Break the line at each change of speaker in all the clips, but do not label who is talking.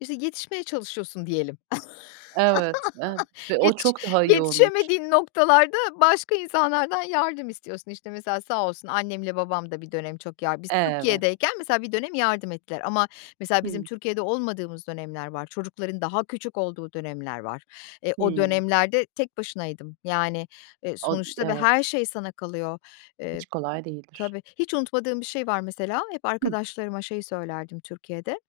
İşte, yetişmeye çalışıyorsun diyelim.
Evet, evet ve o
Yetiş
çok daha iyi olmuş.
yetişemediğin noktalarda başka insanlardan yardım istiyorsun. İşte, mesela sağ olsun annemle babam da bir dönem çok yardım Biz
Evet.
Türkiye'deyken mesela bir dönem yardım ettiler ama mesela bizim
Hımm.
Türkiye'de olmadığımız dönemler var, çocukların daha küçük olduğu dönemler var. E, o
Hımm.
dönemlerde tek başınaydım. Yani, e,
O, i
sonuçta ve her
evet.
şey sana kalıyor, eee
Hiç kolay değildir.
Tabii. Hiç unutmadığım bir şey var mesela, hep
Hı.
arkadaşlarıma şeyi söylerdim Türkiye'de.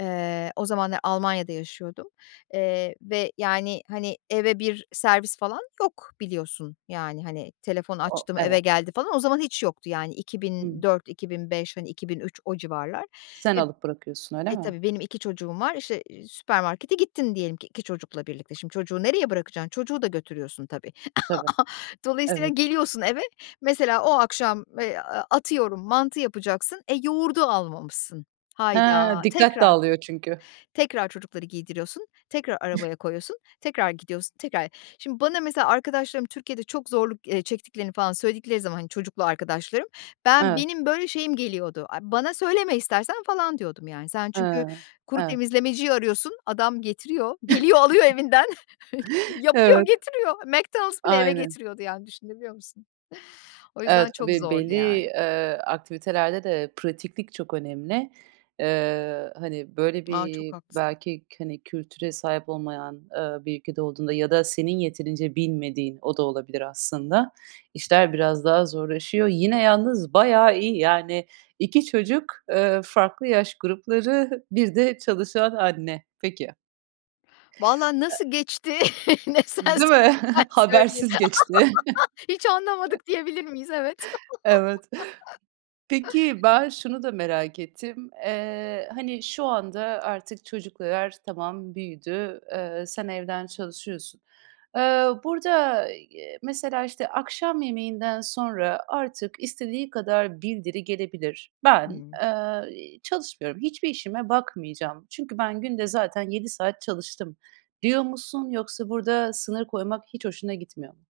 Eee, o zamanlar Almanya'da yaşıyordum, eee, ve yani, hani, eve bir servis falan yok, biliyorsun, yani, hani, "Telefon
O
açtım, eve
Evet.
geldi." falan, o zaman hiç yoktu yani, iki bin
Hımm.
dört iki bin beş, hani, 2003 o civarlar
Sen
ve
alıp bırakıyorsun, öyle
E,
mi?
tabii, benim 2 çocuğum var, işte, eee, süpermarkete gittin diyelim ki 2 çocukla birlikte. Şimdi, çocuğu nereye bırakacaksın? Çocuğu da götürüyorsun, tabii.
Tabii,
Dolayısıyla
evet.
geliyorsun eve, mesela o akşam, eee, aaa, atıyorum mantı yapacaksın. E, yoğurdu almamışsın.
Ha!
Hayda,
Dikkat
tekrar!
dağılıyor çünkü.
Tekrar çocukları giydiriyorsun, tekrar arabaya koyuyorsun, tekrar gidiyorsun, tekrar Şimdi bana mesela arkadaşlarım Türkiye'de çok zorluk, eee, çektiklerini falan söyledikleri zaman, hani, çocuklu arkadaşlarım, ben
Evet.
benim, böyle, şeyim geliyordu: "Ay, bana söyleme istersen." falan diyordum, yani. Sen
He,
çünkü kuru
evet.
temizlemeciyi arıyorsun, adam getiriyor; geliyor, alıyor evinden, yapıyor,
Evet.
getiriyor. McDonald's bile eve
Aynen.
getiriyordu yani, düşünebiliyor musun? O
Evet,
yüzden çok
tabii,
zordu
belli,
yani.
eee, aktivitelerde de pratiklik çok önemli. Eee, hani, böyle,
A! Çok
bir
haklısın.
belki k hani, kültüre sahip olmayan, aaa, bir ülke olduğunda ya da senin yeterince bilmediğin, o da olabilir aslında, işler biraz daha zorlaşıyor. Yine yalnız bayağı iyi. Yani 2 çocuk, eee, farklı yaş grupları, bir de çalışan anne. Peki.
Valla
E
nasıl geçti? Ne sen
Değil
so
mi?
ben söyleyeyim.
Habersiz geçti.
Hiç anlamadık diyebilir miyiz? Evet.
Evet. Peki ben şunu da merak ettim: Eee, hani, şu anda artık çocuklar tamam, büyüdü. Eee, sen evden çalışıyorsun. Iıı, burada, eee, y mesela, işte, akşam yemeğinden sonra, "Artık istediği kadar bildiri gelebilir. Ben,
Hımm.
eee, iii, çalışmıyorum, hiçbir işime bakmayacağım çünkü ben günde zaten 7 saat çalıştım." diyor musun? Yoksa burada sınır koymak hiç hoşuna gitmiyor mu?